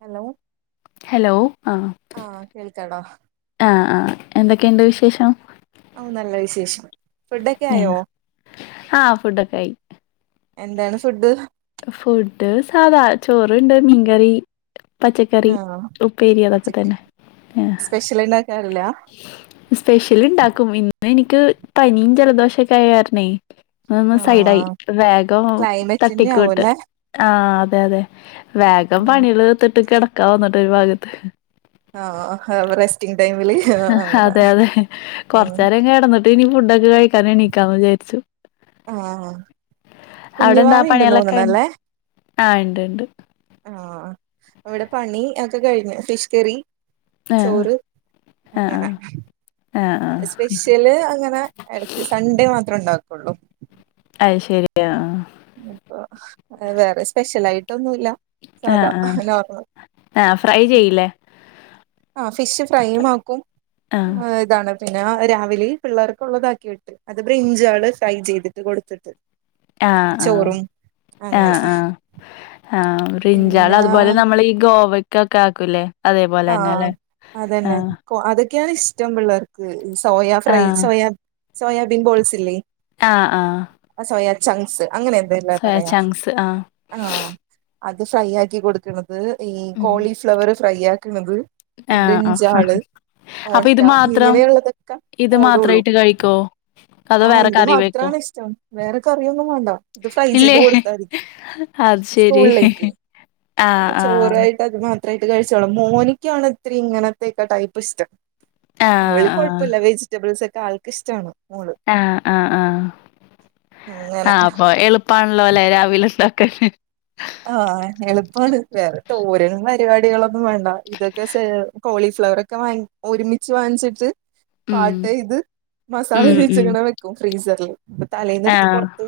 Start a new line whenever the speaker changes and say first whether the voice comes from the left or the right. right: Hello
left: hello ആഹ
right: ആഹ് കേൾക്കാടാ
left: ആഹ ആഹ എന്തൊക്കെയുണ്ട് വിശേഷം.
right: ഓ നല്ല വിശേഷം ഫുഡൊക്കെ ആയോ
left: ആഹ് ഫുഡൊക്കെ ആയി
right: എന്താണ് ഫുഡ്.
left: ഫുഡ് സാധാ ചോറണ്ട് മീൻകറി പച്ചക്കറി
right: ആഹ്
left: 'ഉപ്പേരി അതൊക്കെ തന്നെ ആ
right: ഇതില്ണ്ടാക്കാറില്ലാ
left: സ്പെഷ്യൽണ്ടാക്കും. ഇന്ന് എനിക്ക് പനിയും ജലദോഷൊക്കെയ കരണേ. അന്ന് സൈഡായി
right: ആഹ്
left: വേഗം
right: ക്ലൈമറ്റിന്റെ
left: തട്ടിക്കുട്ട്.
right: ആവുംല്ലേ
left: ആഹ് അതെയതെ വേഗം പണികള്ർത്തിട്ട് കിടക്കാന്നിട്ട് ഒരു ഭാഗത്ത്.
right: ആഹ് ആഹ് എവറസ്
left: അതെയതെ
right: ഉം
left: കൊറചെരം കടന്നിട്ട് ഇനി ഫുഡൊക്കെ കഴിക്കാൻ എണീക്കാന്ന് വിചാരിച്ചു.
right: ആഹ
left: അവിടെ എന്താ
right: കുഞ്ഞുവാവിണ്ട്
left: പണികളൊക്കെ
right: തോന്നണ.
left: കഴിഞ്ഞോ
right: ല്ലേ
left: ആഹ് ഉണ്ട് ഉണ്ട്
right: ആഹ ഇവിടെ പണി ഒക്കെ കഴിഞ്ഞു ഫിഷ് കറി
left: ആഹ്
right: ചോറ്
left: ആഹ് ആഹ്
right: അങ്ങനെ
left: ആഹ് ആഹ്
right: സ്പെഷ്യല് അങ്ങന എടക്ക് സൺഡേ മാത്ര. ണ്ടാക്കുള്ളൂ
left: അത് ശരിയ
right: അപ്പൊ വേറെ സ്പെഷ്യൽ ആയിട്ടൊന്നുല്ല. സാധാ
left: ആഹ് ആഹ്
right: നോർമൽ
left: ആഹ് ഫ്രൈ ചെയ്യില്ലേ,?
right: ആഹ് ഫിഷ് ഫ്രൈ ആക്കും
left: ആഹ്
right: ഇതാണ് പിന്നെ രാവിലെ പിള്ളേർക്ക് ഉള്ളതാക്കിയിട്ട് അത് ബ്രിഞ്ജു ആള് ഫ്രൈ ചെയ്തിട്ട് കൊടുത്തിട്ട്
left: ആഹ് ആഹ്
right: ചോറും അങ്ങനെ
left: ആഹ് ആഹ് ആഹ് ബ്രിഞ്ചാൾ
right: പിന്നെ
left: അതുപോലെ നമ്മൾ ഈ ഗോവ ഇക്ക ഒക്ക ആക്കുലെ
right: ആഹ് അതന്നെ അതൊക്കെയാണ് ഇഷ്ടം പിള്ളേർക്ക് സോയാ ഫ്രൈ
left: ആഹ്
right: സോയാ സോയാബിൻ ബോൾസ് ഇല്ലേ
left: ആഹ് ആഹ്
right: അസോയ ചങ്സ് അങ്ങനെ എന്തല്ല
left: സോയ
right: പറയാ
left: ചങ്ക്സ് ആഹ്
right: ആഹ് അത് ഫ്രൈ ആക്കി കൊടുക്കണത് ഈ
left: ഉം
right: കോളിഫ്ലവർ ഫ്രൈ ആക്കണത് ഈ
left: ആഹ് ആഹ്
right: ബിഞ്ചാള്
left: അപ്പൊ
right: മുട്ട
left: ഇത് മാത്രം
right: ഇങ്ങനെയുള്ളതൊക്കെ ഓടുള്ളൂ
left: ഇത് മാത്രായിട്ട് കഴിക്കോ അതോ
right: ആഹ
left: വേറെ
right: ഇത്
left: കറി വെക്കോ
right: മാത്രമാണ് ഇഷ്ടം വേറെ കറിയൊന്നും വേണ്ട ഇത് ഫ്രൈ
left: ഇല്ലേ
right: ചെയ്ത് കൊടുത്താതി
left: അത് ശരി ആഹ്
right: അപ്പൊ
left: ആഹ്
right: ചോറായിട്ട് അത് മാത്രയിട്ട് കഴിച്ചോളൂ മോനിക്ക ആണ് ഇത്രരി ഇങ്ങനത്തെക്കെ ടൈപ്പ് ഇഷ്ടം
left: ആഹ്
right: അവള്
left: ആഹ്
right: കുഴപ്പല്ല വെജിറ്റബിൾസ് ഒക്കെ ആൾക്ക് ഇഷ്ടാണ് മോള്
left: ആഹ് ആഹ് ആഹ്
right: അങ്ങനെ
left: ആഹ് അപ്പൊ എളു [unintelligible] രാവിലെ [unintelligible]
right: ആഹ എളുപ്പമാണ് വേറേ തോരനും പരിപാടികളൊന്നും വേണ്ട ഇതൊക്കെ കോളിഫ്ലവർ ഒക്കെ വാങ്ങി ഒരുമിച്ച് വാങ്ങിച്ചിട്ട്
left: ഉം
right: പാട്ട് ഇത് മസാല
left: ഉം
right: തേച്
left: ഉം
right: വെക്കും ഫ്രീസറില് ഇപ്പ തലേൽന്ന എടുത്ത്
left: ആഹ്
right: പുറത്ത്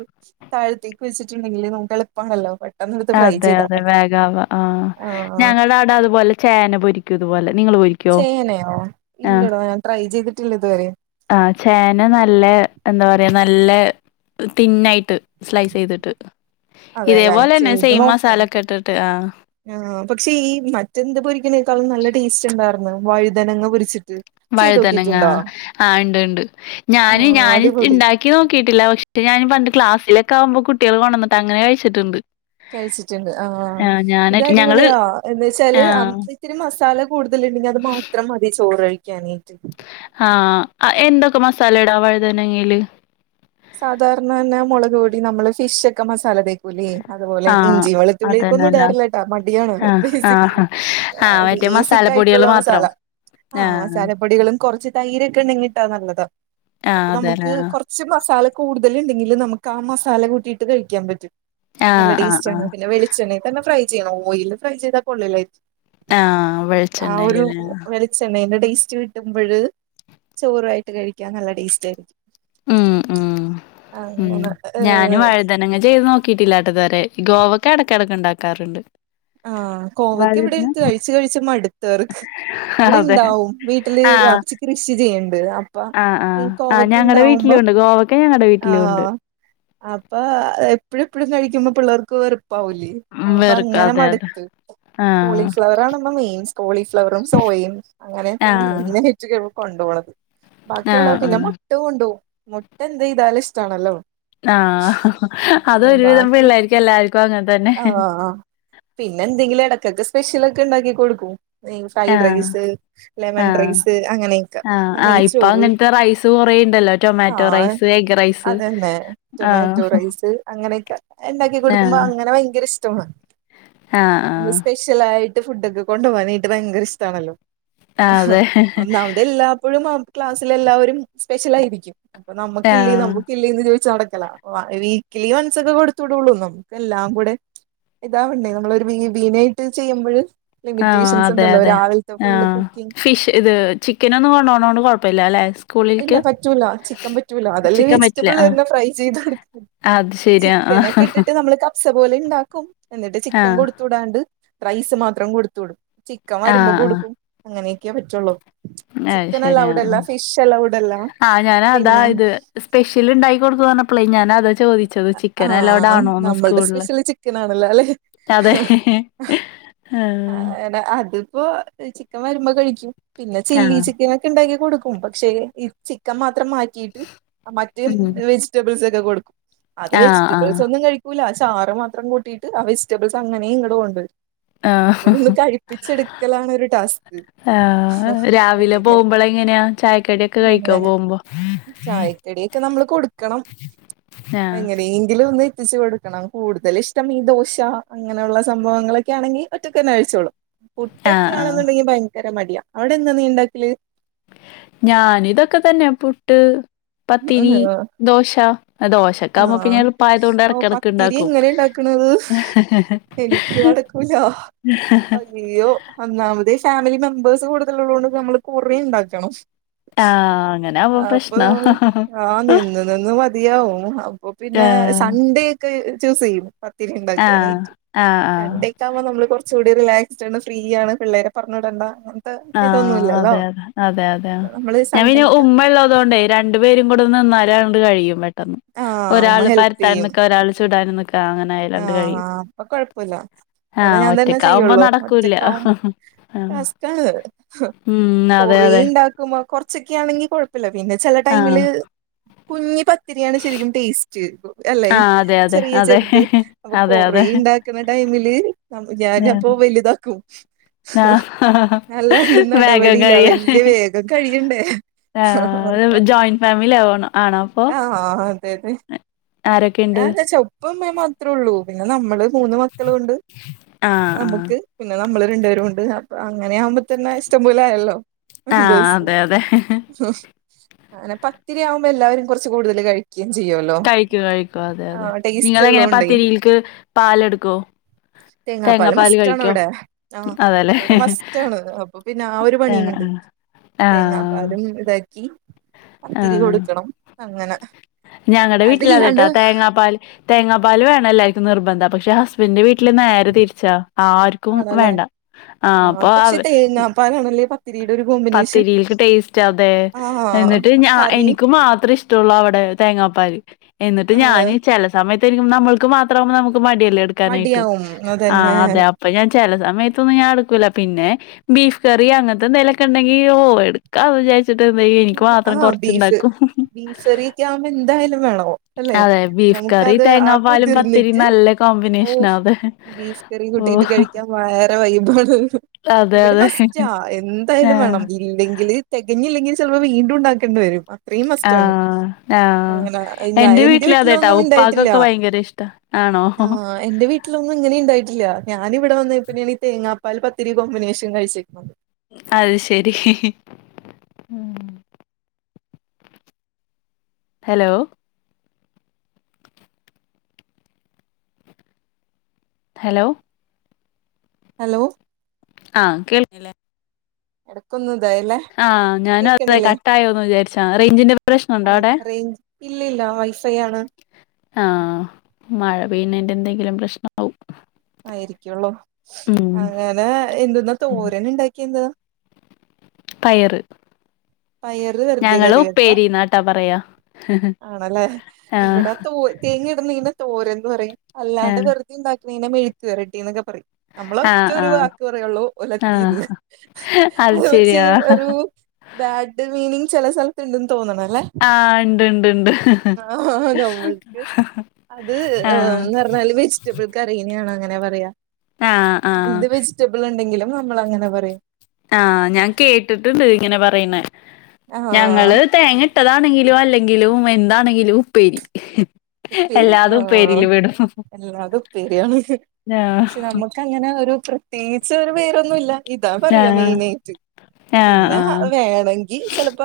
right: താഴത്തേക്ക് വെച്ചിട്ടുണ്ടങ്കിൽ നമുക്ക് എളുപ്പാണല്ലോ പെട്ടെന്ന് എടുത്ത് ഫ്രൈ
left: അതെ
right: ചെയ്താ
left: അതെ
right: മതി
left: വേഗാവ ആഹ്
right: ആഹ്
left: ഞങ്ങളടെ അവിടെ അതുപോലെ ചേന പൊരിക്കുന്നതുപോലെ നിങ്ങൾ പൊരി
right: ചേനയോ ഇല്ലടോ ഞാൻ ട്രൈ ചെയ്തിട്ടില്ല ഇതുവരെ
left: ആഹ് ചേന നല്ല എന്താ പറയാ നല്ല തിന്നായിട്ട് സ്ലൈസ് ചെയ്തിട്ട്
right: അതെല്ലേ ചെയ
left: [unintelligible] മസാല കെട്ടിട്ട് ആഹ്
right: ആ പക്ഷേ ഈ മറ്റെന്ത് പൊരിക്കുന്നേക്കാളും നല്ല ടേസ്റ്റ് ഉണ്ടായിരുന്നു വഴുതനങ്ങ പൊരിച്ചിട്ട് ചെയ്ത്
left: വഴുതനങ്ങാ
right: നോക്കിട്ടുണ്ടോ
left: ആഹ് ഇണ്ട് ഇണ്ട് ഞാന്
right: ആഹ്
left: ഞാന്
right: അടിപൊളി
left: ഇണ്ടാ പാക്കി നോക്കിട്ടില്ല പക്ഷെ ഞാൻ പണ്ട് ക്ലാസിലൊക്കെകുമ്പോൾ കുട്ടികൾ കൊണ്ടന്നിട്ട് അങ്ങനെ കഴിച്ചിട്ടുണ്ട്
right: കഴിച്ചിട്ടുണ്ട് ആഹ്
left: ഞാന്
right: ഇത്
left: ഞങ്ങള്
right: അടിപൊളിയാ എന്താച്ചാൽ
left: ആഹ്
right: ഇത്തിരി മസാല കൂടുതല് ഉണ്ടെങ്കിൽ അത് മാത്രം മതി ചോറ്കഴിക്കാനായിട്ട്
left: ആഹ് എന്തൊക്കെ മസാല ഇടാ വഴുതനങ്ങേൽ
right: സാധാരണ തന്നെ മുളക് കൂടി നമ്മള് ഫിഷ് ഒക്കെ മസാല തക്ക പുലി അതുപോലെ
left: ആഹ്
right: ഇഞ്ചി വെളുത്തുള്ളിക്കൊന്നും
left: അതന്നല്ല
right: ഇടാറില്ല കേട്ടാ മടിയാണ്
left: ആഹ് ആഹ്
right: ബേസിക്കലി
left: ആഹ് മറ്റേ
right: ബേസിക്
left: മസാലപ്പൊടികള്
right: ആയിട്ടുള്ള
left: മാത്രം
right: മസാല ആഹ് മസാലപ്പൊടികളും കുറച്ച് തൈരൊക്കെ ഉണ്ടങ്കിൽ നല്ലത അപ്പൊ
left: ആഹ് അതെല്ലേ
right: നമുക്ക് കുറച്ച് പക്ഷെ മസാല കൂടുതല ഉണ്ടെങ്കിൽ നമുക്ക് ആ മസാല കൂട്ടിയിട്ട് കഴിക്കാൻ പറ്റും നല്ല
left: ആഹ് ആഹ്
right: ടേസ്റ്റ് ആണ്
left: ആഹ്
right: പിന്നെ വെളിച്ചെണ്ണെ തന്നെ ഫ്രൈ ചെയ്യണം ഓയില് ഫ്രൈ ചെയ്താൽ കൊള്ള
left: ആഹ് വെളിച്ചെണ്ണേൽ ലെ
right: ചെണ്ണേന്റെ ടേസ്റ്റ് കിട്ടുമ്പോഴ ചോറുയിട്ട് കഴിക്കാൻ നല്ല ടേസ്റ്റ് ആയിരിക്കും
left: ഉമ് ഉമ് ഉമ്
right: അങ്ങനെ
left: ഞാനും
right: ഏഹ്
left: വഴ അതങ് ചെയ്ത് നോക്കിയിട്ടില്ലാട്ട ഇതുവരെ ഗോവക്കെ ഇടക്കിടക്ക ഉണ്ടാക്കാറുണ്ട്
right: ആഹ് കോവയ്ക്ക് എവിടെ ടുത്ത് കഴിച്ചു കഴിച്ച മടുത്തേർക്ക് ഇവിടെ
left: അതെ
right: ഇണ്ടാവും വീട്ടില്
left: ആഹ്
right: വാപ്പച്ചി കൃഷി ചെയ്യണ്ട് അപ്പ
left: ആഹ്
right: ഈ
left: ആഹ് ആഹ്
right: കോവക്ക
left: ഞങ്ങടെ
right: ഉണ്ടാവും
left: വീട്ടിലും
right: അപ്പൊ
left: ഉണ്ട് ഗോവക്ക ഞങ്ങടെ വീട്ടിലും ഉണ്ട്
right: ആഹ് അപ്പൊ എപ്പഴ എപ്പഴും കഴിക്കുമ്പോ പിള്ളേർക്ക് വെറുപ്പാവലേ
left: ഉം വെറുക്കാതെ
right: [unintelligible] കോളിഫ്ലവർ ആണിപ്പം മെയിൻ കോളിഫ്ലവറും സോയയും അങ്ങനെയൊക്കെയാണ്
left: ആഹ്
right: മെയിൻ ആ ചക്ക് വെരുമ്പോ കൊണ്ട്പോണത്
left: ആഹ്
right: ബാക്കിയുള്ളവർക്ക് പിന്നെ [unintelligible]
left: ആഹ്
right: മുട്ട കൊണ്ടോവും മുട്ട എന്ത്‌ ചെയ്താലും ഇഷ്ടാണല്ലോ
left: ആഹ് അത് ഒരു വിധം
right: ബാക്കി
left: പിള്ളാർക്ക് എല്ലാർക്കും അങ്ങനെ തന്നെ
right: പിന്നെന്തെങ്കിലും ഇടക്കൊക്കെ സ്പെഷ്യൽ ഒക്കെ ഇണ്ടാക്കി കൊടുക്കും ഫ്രൈഡ്
left: ആഹ്
right: റൈസ് ലെമൺ
left: ആഹ്
right: റൈസ് അങ്ങനെയൊക്കെ
left: ആഹ് ആഹ് ഇപ്പൊ
right: നെയ്ച്ചോറ്
left: അങ്ങനത്തെ റൈസ് കൊറേ ഇണ്ടല്ലോ ടൊമാറ്റോ
right: ആഹ്
left: റൈസ് എഗ് റൈസ്
right: അതന്നെ
left: ആഹ്
right: ടൊമാറ്റോ റൈസ് അങ്ങനെയൊക്കെ ഇണ്ടാക്കി കൊടുക്കുമ്പോ
left: ആഹ്
right: അങ്ങനെ ഭയങ്കര ഇഷ്ടാണ്
left: ആഹ് ആഹ്
right: സ്പെഷ്യലായിട്ട് ഫുഡ്ഡൊക്കെ കൊണ്ടു പോകാനായിട്ട് ഭയങ്കര ഇഷ്ടാണല്ലോ
left: ആഹ് അതെ
right: ഒന്നാമത് എല്ലാപ്പോഴും ക്ലാസ്സിലെ എല്ലാവരും സ്പെഷ്യൽ ആയിരിക്കും അപ്പം നമ്മുക്ക് ഇല്ലേത്
left: ആഹ്
right: നമ്മുക്ക് ല്ലേന്ന് ചോദിച്ച് നടക്കലാ വീക്കലി വൺസ് ഒക്കെ കൊടുത്ത് വിടുള്ളൂ നമുക്ക് എല്ലാം കൂടെ ഇതാവണ്ടേ നമ്മൾ ഒരു മീഡിയനായിട്ട് ചെയ്യുമ്പഴ്
left: ആഹ് അതെ അതെ ആഹ്
right: കുക്കിംഗ്
left: ഫിഷ് ഇത് ചിക്കൻ ഒന്നും കൊണ്ടോണോണ്ട് കുഴപ്പില്ല അല്ലേ
right: ഇല്ല പറ്റൂല്ല ചിക്കൻ പറ്റൂല്ല അതല്ലേ
left: ചിക്കൻ പറ്റില്ല
right: വെജിറ്റബിൾ
left: ആഹ്
right: തന്നെ ഫ്രൈ ചെയ്ത് കൊടുക്ക
left: അത് ശ
right: ചിക്കൻ ഒക്കെ ഇട്ടിട്ട് നമ്മള് കപ്സ പോലെ ഇണ്ടാക്കും എന്നിട്ട് ചിക്കൻ
left: ആഹ്
right: കൊടു തുടാണ്ട് റൈസ് മാത്രം കൊടുത്ത് വിടും ചിക്കൻ
left: ആഹ്
right: വരുമ്പോ
left: ആഹ്
right: കൊടുക്കും അങ്ങനെയൊക്കെയേ പറ്റുള്ളൂ
left: അത്
right: ചിക്കൻ
left: ശരി
right: അലൗഡ് അല്ല
left: ആഹ്
right: ഫിഷ് പ്പ അലൗഡല്ല
left: ആഹ് ഞാനതാ
right: പിന്നെ
left: ഇത് സ്പെഷ്യൽ ഇണ്ടായി കൊടുത്തുന്ന് പറഞ്ഞപ്പോളേ ഞാൻ അത ചോദിച്ചത് ചിക്കൻ അലൗഡ്
right: ആഹ്
left: ആണോന്ന്
right: നമ്മൾടെ
left: സ്കൂളില്
right: സ്പെഷ്യല് ചിക്കനാണല്ലോ അല്ലെ
left: അതെ
right: ആഹ് അതിപ്പോ ചിക്കൻ വരുമ്പോ കഴിക്കും പിന്നെ ചില്ലി
left: ആഹ്
right: ചിക്കൻ ഒക്കെ ഇണ്ടാക്കി കൊടുക്കും ഉം പക്ഷേ ഈ ചിക്കൻ മാത്രം മാറ്റിട്ട് മറ്റേ
left: ഉം
right: വെജിറ്റബിൾസ് ഒക്കെ കൊടുക്കും അത്
left: ആഹ്
right: വെജിറ്റബിൾസ്
left: ആഹ്
right: ഒന്നും കഴിക്കൂല്ല ആ ചാറ് മാത്രം കൂട്ടിട്ട് ആ വെജിറ്റബിൾസ് അങ്ങനെ ഇങ്ങട് കൊണ്ടുവരും അവനെ ഒന്ന്
left: ആഹ്
right: കഴിപ്പിച്ചെടുക്കലാണ് ഒരു ടാസ്ക് ഹാ
left: ആഹ് രാവിലെ പോകുമ്പള് എങ്ങനെയാ ചായക്കടിയൊക്കെ കഴിക്കോ
right: അങ്ങനെ
left: പോകുമ്പോ
right: ചായക്കടിയൊക്കെ നമ്മള് കൊടുക്കണം
left: ആഹ്
right: എങ്ങനെയെങ്കിലും ഒന്ന് എത്തിച്ച് കൊട് ക്കണം കൂടുതൽ ഇഷ്ടം ഈ ദോശ അങ്ങനെയുള്ള സംഭവങ്ങളൊക്കെ ആണെങ്കിൽ ഒറ്റക്ക് തന്നെ കഴിച്ചോളും
left: ആഹ്
right: പുട്ടൊക്കെ
left: ആഹ്
right: ആണെന്നുണ്ടെങ്കിൽ ഭയങ്കര മടിയാ അവിടെ എന്താ നീ ഉണ്ടാക്കല്
left: ഞാൻ ഇതൊക്കെ തന്നെ പുട്ട് പത്തിരി ദോശ. ദോശ ഒക്കെ ആകുമ്പോ പിന്നെ
right: ആഹ്
left: എളുപ്പായത് കൊണ്ട്
right: ഓ
left: ഇടക്കിടക്ക്
right: പത്തിരി
left: ഇണ്ടാക്കും
right: എങ്ങനെ ഇണ്ടാക്കണത് എനിക്ക് നടക്കൂല്ല
left: [unintelligible]
right: ഇയ്യോ ഒന്നാമതേ ഫാമിലി മെമ്പേഴ്സ് കൂടുതലുള്ളോണ്ട് നമ്മള് കൊറേ ഉണ്ടാക്കണം
left: ആഹ് അങ്ങനാവുമ്പോ
right: അപ്പൊ
left: പ്രശ്നാ
right: നമ്മ ആഹ് നിന്ന് നിന്ന് മതിയാവും അപ്പൊ പിന്നെ
left: ആഹ്
right: സൺഡേ ഒക്കെ ച്ചാ സെയിം ത്തിരി
left: ആഹ്
right: ഉണ്ടാക്കാനായിട്ട്
left: ആഹ് ആഹ്
right: സൺ‌ഡേ റ്റാവുമ്പോ നമ്മള് കുറച്ചൂടി റീലാക്സിഡ് ആണ് ഫ്രീ ആണ് പിള്ളേരേ പറഞ്ഞു വിടണ്ട ഇതൊന്നും
left: ആഹ്
right: ഇല്ലല്ലോ
left: അതെ അതെ അതെ അതെ
right: അപ്പൊ നമ്മള്
left: ഞാൻ പിന്നെ
right: സൺഡേക്ക്
left: ഉമ്മ ഉള്ളതുകൊണ്ടേ രണ്ടു പേരും കൂടെ നിന്നാലണ്ട് കഴിയും പെട്ടെന്ന്
right: ആഹ്
left: ഒരാൾ
right: ഉമ്മ ഹെൽപ്
left: പരത്താൻ
right: ചെയ്യും
left: നിക്കാ ഒരാള് ചുടാനും നി [unintelligible] ന് രണ്ട് കയ്യും
right: ആഹ്
left: കഴിയും
right: അപ്പൊ കൊഴപ്പല്ല ഇവിടെ
left: ആഹ്
right: ഞാൻ തന്നെ
left: ഒറ്റക്കാവുമ്പോ നടക്കൂല്ല ആഹ്
right: സ്റ്റാണ് [unintelligible]
left: ഉം അതെ
right: കൊറേ
left: അതെ
right: ഉണ്ടാക്കുമ്പ കൊറച്ചൊക്കെയാണെങ്കി കൊഴപ്പില്ല പിന്നെ ചെല
left: ആഹ്
right: ടൈമില് കുഞ്ഞി പത്തിരിയാണ് ശരിക്കും ടേസ്റ്റ് അല്ലെ
left: ആഹ് അതെ അതെ
right: ചെറിയ
left: അതെ
right: ചെറുത് അപ്പൊ
left: അതെ
right: കൊറേ
left: അതെ
right: ഇണ്ടാക്കുന്ന ടൈമില് ഞാൻ അപ്പൊ വലുതാക്കും
left: ആഹ്
right: നല്ലാണ്ട്
left: വേഗം
right: നടപടില്ല
left: കഴിയാന്
right: വല്യ വേഗം കഴിയണ്ടേ?
left: ആഹ്
right: ആഹ
left: ജോയിന്റ് ഫാമിലി ആവണം ആണോ അപ്പൊ
right: ആ അതന്നെ
left: ആരൊക്കെയുണ്ട്?
right: ഇപ്പ അമ്മേ മാത്രേ ഉള്ളൂ പിന്നെ നമ്മള് മൂന്ന് മക്കൾ കൊണ്ട്
left: ആഹ് ആഹ്
right: നമുക്ക് പിന്നെ നമ്മള് രണ്ടുപേരു ഉണ്ട് അപ്പൊ അങ്ങനെ ആകുമ്പോ തന്നെ ഇഷ്ടംപോലെ ആയല്ലോ
left: ആഹ്
right: ബെസ്റ്റ്
left: അതെ അതെ
right: അങ്ങനെ പത്തിരി ആവുമ്പോ എല്ലവരും കുറച്ച് കൂടുതൽ കഴിക്കും. ചെയ്യുല്ലോ
left: കഴിക്കു കഴിക്കു അതെ അതെ നിങ്ങള് എങ്ങനെ
right: ഉള്ളോണ്ടേ
left: പത്തിരിൽക്ക് പാലെടുക്കോ?
right: തേങ്ങാപ്പാല്
left: തേങ്ങാപ്പാൽ
right: മസ്റ്റാണ്
left: കഴിക്കോ
right: ഇവിടെ ആഹ്
left: അതല്ലേ
right: ഇവിടെ മസ്റ്റാണ് അപ്പൊ പിന്നെ ആ ഒരു
left: ആഹ് ആ ആഹ്
right: ഇതാക്കിത്തിരി കൊടുക്കണം അങ്ങനെ
left: ഞങ്ങളടെ
right: അതില്ലാണ്ട്
left: വീട്ടിലാത്ട്ടാ തേങ്ങാപ്പാൽ തേങ്ങാപ്പാല് വേണം എല്ലാക്കും നിർബന്ധം പക്ഷെ ഹസ്ബൻഡന്റെ വീട്ടില് നോര് തിരിച്ചാ ആര് ക്കും
right: ആണല്ലേ
left: വേണ്ട ആ അപ്പൊ അവ
right: പരാനാല്ലേ പാ തീരെ ഒരു ബഹു
left: പത്തിരിൽക്ക് ടേസ്റ്റ് അതെ
right: ആഹ്
left: എന്നിട്ട് ഞ
right: കറി
left: എനിക്ക് മാത്രം ഇഷ് തുള്ളു അവിടെ തേങ്ങാപ്പാല് എന്നിട്ട്
right: ആഹ്
left: ഞാന് ചെല [unintelligible] നമ്മക്ക് മാത്രകുമ്പോ നമുക്ക് മടിയല്ലേ എടുക്കാനായിട്ട്
right: മടിയാവും അതന്നെ
left: ആഅതെ അപ്പൊ ഇപ്പൊ ഞാൻ ചില സമയത്തൊന്നും ഞാൻ അടുക്കൂല്ല പിന്നെ ബീഫ് കറി അങ്ങനത്തെ അങ്ങനത്തെ എന്തൊലൊക്കെ ഉണ്ടെങ്കി ഓ എടുക്കാന്ന് വിചാരിച്ചിട്ട് എന്തേയ്യും എനിക്ക് മാത്രം കൊറച്ചുണ്ടാക്കും.
right: മീൻസെ യക്കെ ആവുമ്പോ എന്തായാലും വേണോ? അല്ലെ
left: അതെ ബീഫ് കറി
right: നമുക്കത്
left: തേങ്ങാപ്പാലും പത്തിരിം
right: ആക്കൂതിർന്നിട്ട്
left: നല്ല
right: ഓ
left: കോമ്പിനേഷനാ അത്
right: ബീഫ് കറി കൂട്ടിട്ട്
left: ഓഹ്
right: കഴിക്കാം വേറെ വൈബാണ്.
left: അതെ
right: ഇവിടെ
left: അതെ
right: മസ്റ്റാ എന്തായാലും
left: ആഹ്
right: വേണം ഇല്ലെങ്കില്. തെകഞ്ഞില്ലെങ്കും ചിലപ്പോ വീണ്ടും ഉണ്ടാക്കേണ്ടി വരും. അത്രയും മസ്റ്റാണ്
left: ആഹ് ആഹ്
right: അങ്ങനെ ഞാൻ
left: എന്റെ വീട്ടിലാതേട്ടാ
right: വീട്ടിലൊന്നും ഉണ്ടായിട്ടില്ല
left: ഉപ്പക്ക്ഒക്കെ ഭയങ്കര ഇഷ്ടാ ആണോ?
right: ആഹ്
left: [unintelligible]
right: എന്റെ വീട്ടിലൊന്നും ഇങ്ങനെ ഇണ്ടായിട്ടില്ല ഞാനിവിടെ വന്നപ്പന്നെയാണ് ഈ തേങ്ങാപ്പാൽ പത്തിരി കോമ്പിനേഷൻ കഴിച്ചിരിക്കുന്നത്.
left: അത് ശരി. ഹലോ ഹലോ
right: ഹലോ
left: ആഹ് കേൾക്കല്ലേ?
right: എടു [unintelligible] ക്കൊന്ന്ദായല്ലേ
left: ആഹ് ഞാനും അതെ
right: കേക്കണല്ലേ
left: കട്ടായോന്ന് വിചാരിച്ചാ റേഞ്ചിന്റെ പ്രശ്നണ്ടോ
right: ആ
left: അവിടെ
right: റേൻജ് ഇല്ല ഇല്ല വൈഫൈ ആണ്.
left: ആഹ് മഴപെയ്യേണന്റെ എന്തെങ്കിലും പ്രശ്നണ്ടാവും.
right: ആയിരിക്കുള്ളൂ അങ്ങനെ എന്തെന്നാ തോരന ഉണ്ടാക്കിയ എന്ത?
left: പയറ്
right: പയറ് വെറുതെ
left: ഞങ്ങള്
right: കറി വെക്ക
left: ഉപ്പേരി നാട്ടാ പറയാ.
right: ആണല്ലേ
left: ആഹ്
right: ഇവിടെ തോ തേങ്ങ ഇടുന്നിങ്ങനെ തോരന്ന് പറയും അല്ലാണ്ട്
left: ആഹ്
right: വെറുത ഉണ്ടാക്കണെന് മെുയ്ക്ക് വരട്ടി എന്നൊക്കെ പറയും. നമ്മള ഒറ്റ
left: ആഹ്
right: ഒരു
left: ആഹ്
right: വാക്ക് പറയുള്ളൂ
left: ആഹ്
right: ഒലത്തിയത് അത് വെച്ച് ഒരു ബാഡ് മീനിങ്സ് ചില സ്ഥലത്ത്ണ്ട്ന്ന് തോന്നണ അല്ലേ?
left: ആഹ് ഇണ്ട് ഇണ്ട് ഇണ്ട്
right: ആഹ് നമ്മൾക്ക് അത് ആ
left: ആഹ്
right: നിഞ്ഞാല് വെ വെജിറ്റബിൾ കറീന ആണ് അങ്ങനെ പറയാ.
left: ആഹ് ആഹ്
right: എന്ത് വെജിറ്റബിൾ ഉണ്ടെങ്കിലും നമ്മൾ അങ്ങനെ പറയും.
left: ആഹ് ഞാൻ കേട്ടിട്ടുണ്ട് ഇങ്ങനെ പറയുന്ന
right: ആഹ്
left: ഞങ്ങള് തേങ്ങ ഇട്ടതാണെങ്കിലും അല്ലെങ്കിലും എന്താണെങ്കിലും ഉപ്പേരി
right: ഉപ്പേരി ആ
left: എല്ലാതും ഉപ്പേരില് പെടും
right: എല്ലാത് ഉപ്പേരി ആണ്
left: ആഹ്
right: പക്ഷെ നമ്മുക്ക് അങ്ങനെ ഒരു പ്രത്യേകിച്ച് ഒരു പേരൊന്നുല്ല ഇതാ പറയ
left: ആഹ്
right: മെയിനായിട്ട്
left: ആഹ്
right: പിന്നെ
left: ആഹ്
right: വേണെങ്കിൽ ചെൽപ്പ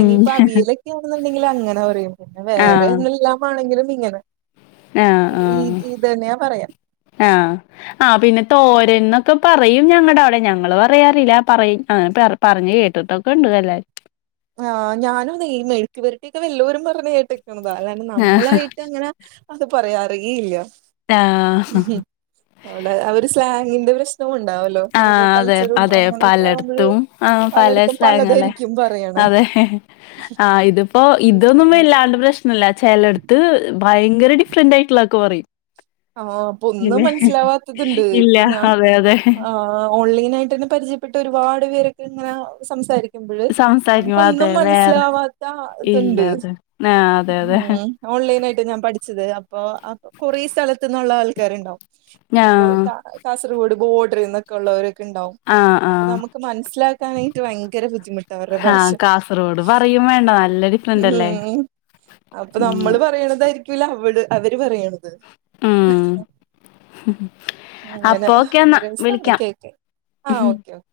left: ഉം
right: അവിയലൊക്കെ യാണെന്നുണ്ടെങ്കില് അങ്ങനെ പറയും പിന്നെ വേറെ
left: ആഹ്
right: എല്ലാമാണെങ്കിലും ഇങ്ങനെ
left: ആഹ് ആഹ്
right: ഇത ഇതന്നെ പറയ
left: ആഹ് ആ പിന്നെ തോരൻ ന്നൊക്കെ പറയും ഞങ്ങടെവിടെ ഞങ്ങള് പറയാറില്ല പറയും അ പറ പറഞ്ഞ് കേട്ടിട്ടൊക്കെണ്ട് കല്ലായി
right: ആഹ് ഞാനും അതെ ഈ മെഴുക്കുപരട്ടിയൊക്കെ വെല്ലോരും പറഞ്ഞ് കേട്ടക്കണതാ അലാണ്ട്
left: ആഹ്
right: നമ്മളായിട്ട് അങ്ങനെ അത് പറയാറേ ഇല്ല.
left: ആഹ്
right: ഉം അവടെ അവര് സ്ലാങ്ങിന്റെ പ്രശ്ന ഇതും ഉണ്ടാവല്ലോ ഓരോ
left: ആഹ് അതെ
right: കൾച്ചറും
left: അതെ
right: അങ്ങനെയൊക്കെ ആക്കുമ്പഴ്
left: പലയിടത്തും ആഹ് പല
right: പലയിട്ത്തും
left: സ്ലാങ്ങല്ലേ
right: പലദായിരിക്കും പറയ
left: അതെ, ആഹ് ഇതിപ്പോ
right: യൂസ്
left: ഇതൊന്നും
right: ചെയ്യുന്നത്
left: വല്ലാണ്ട് [unintelligible] പ്രശ്നല്ല ചെലേട്ത്ത് ഭയ്ങ്കര ഡിഫറന്റ് ആയിട്ടുള്ളതൊക്കെ പറയും
right: ആഹ് അപ്പൊ ഒന്നും
left: ഇല്ലെ
right: മനസ്സിലാവാത്തത്ണ്ട്
left: ഇല്ല
right: ഇപ്പൊ ഞാ
left: അതെ അതെ
right: ആഹ് ആഹ് ഓൺലൈന് ആയിട്ട് തന്നെ പരിചയപ്പെട്ട ഒരുപാട് പേരൊക്കെ ഇങ്ങനെ സംസാരി [unintelligible]
left: സംസാരിക്കുമ്പോ അതെ
right: നമുക്കൊന്നും
left: വേറെ
right: മനസ്സിലാവാത്ത
left: ഇല്ല
right: ഇത്ണ്ട്
left: അതെ ആഹ് അതെ അതെ
right: ഉം ഓൺലൈൻ ആയിട്ട് ഞാൻ പഠിച്ചത് അപ്പോ അ കൊറേ സ്ഥലത്തനൊള്ള ആൾക്കാര് ഇണ്ടാവും.
left: ഞാ
right: ഇപ്പൊ കാ കാസർഗോഡ് ബോർഡർന്നൊക്കെ ഉള്ളവരൊക്കെ ഇണ്ടാവും.
left: ആഹ് ആഹ്
right: അപ്പ നമ്മക്ക് മനസിലാക്കാനായിട്ട് ഭയങ്കര ബുദ്ധിമു
left: ആഹ് കാസർഗോഡ് പറയും വേണ്ട നല്ലൊരു ഫ്രണ്ട് അല്ലേ.
right: അപ്പ
left: ഉം
right: നമ്മള് പറയണതായിരിക്കുല്ല അവള് അവര് പറയണത്
left: ഉം
right: അങ്ങനെ
left: അപ്പൊ ഓക്കെ എന്നാ
right: രെസാണ്
left: വിളിക്കാം
right: കേക്കാൻ ആഹ് ഓക്കെ ഒ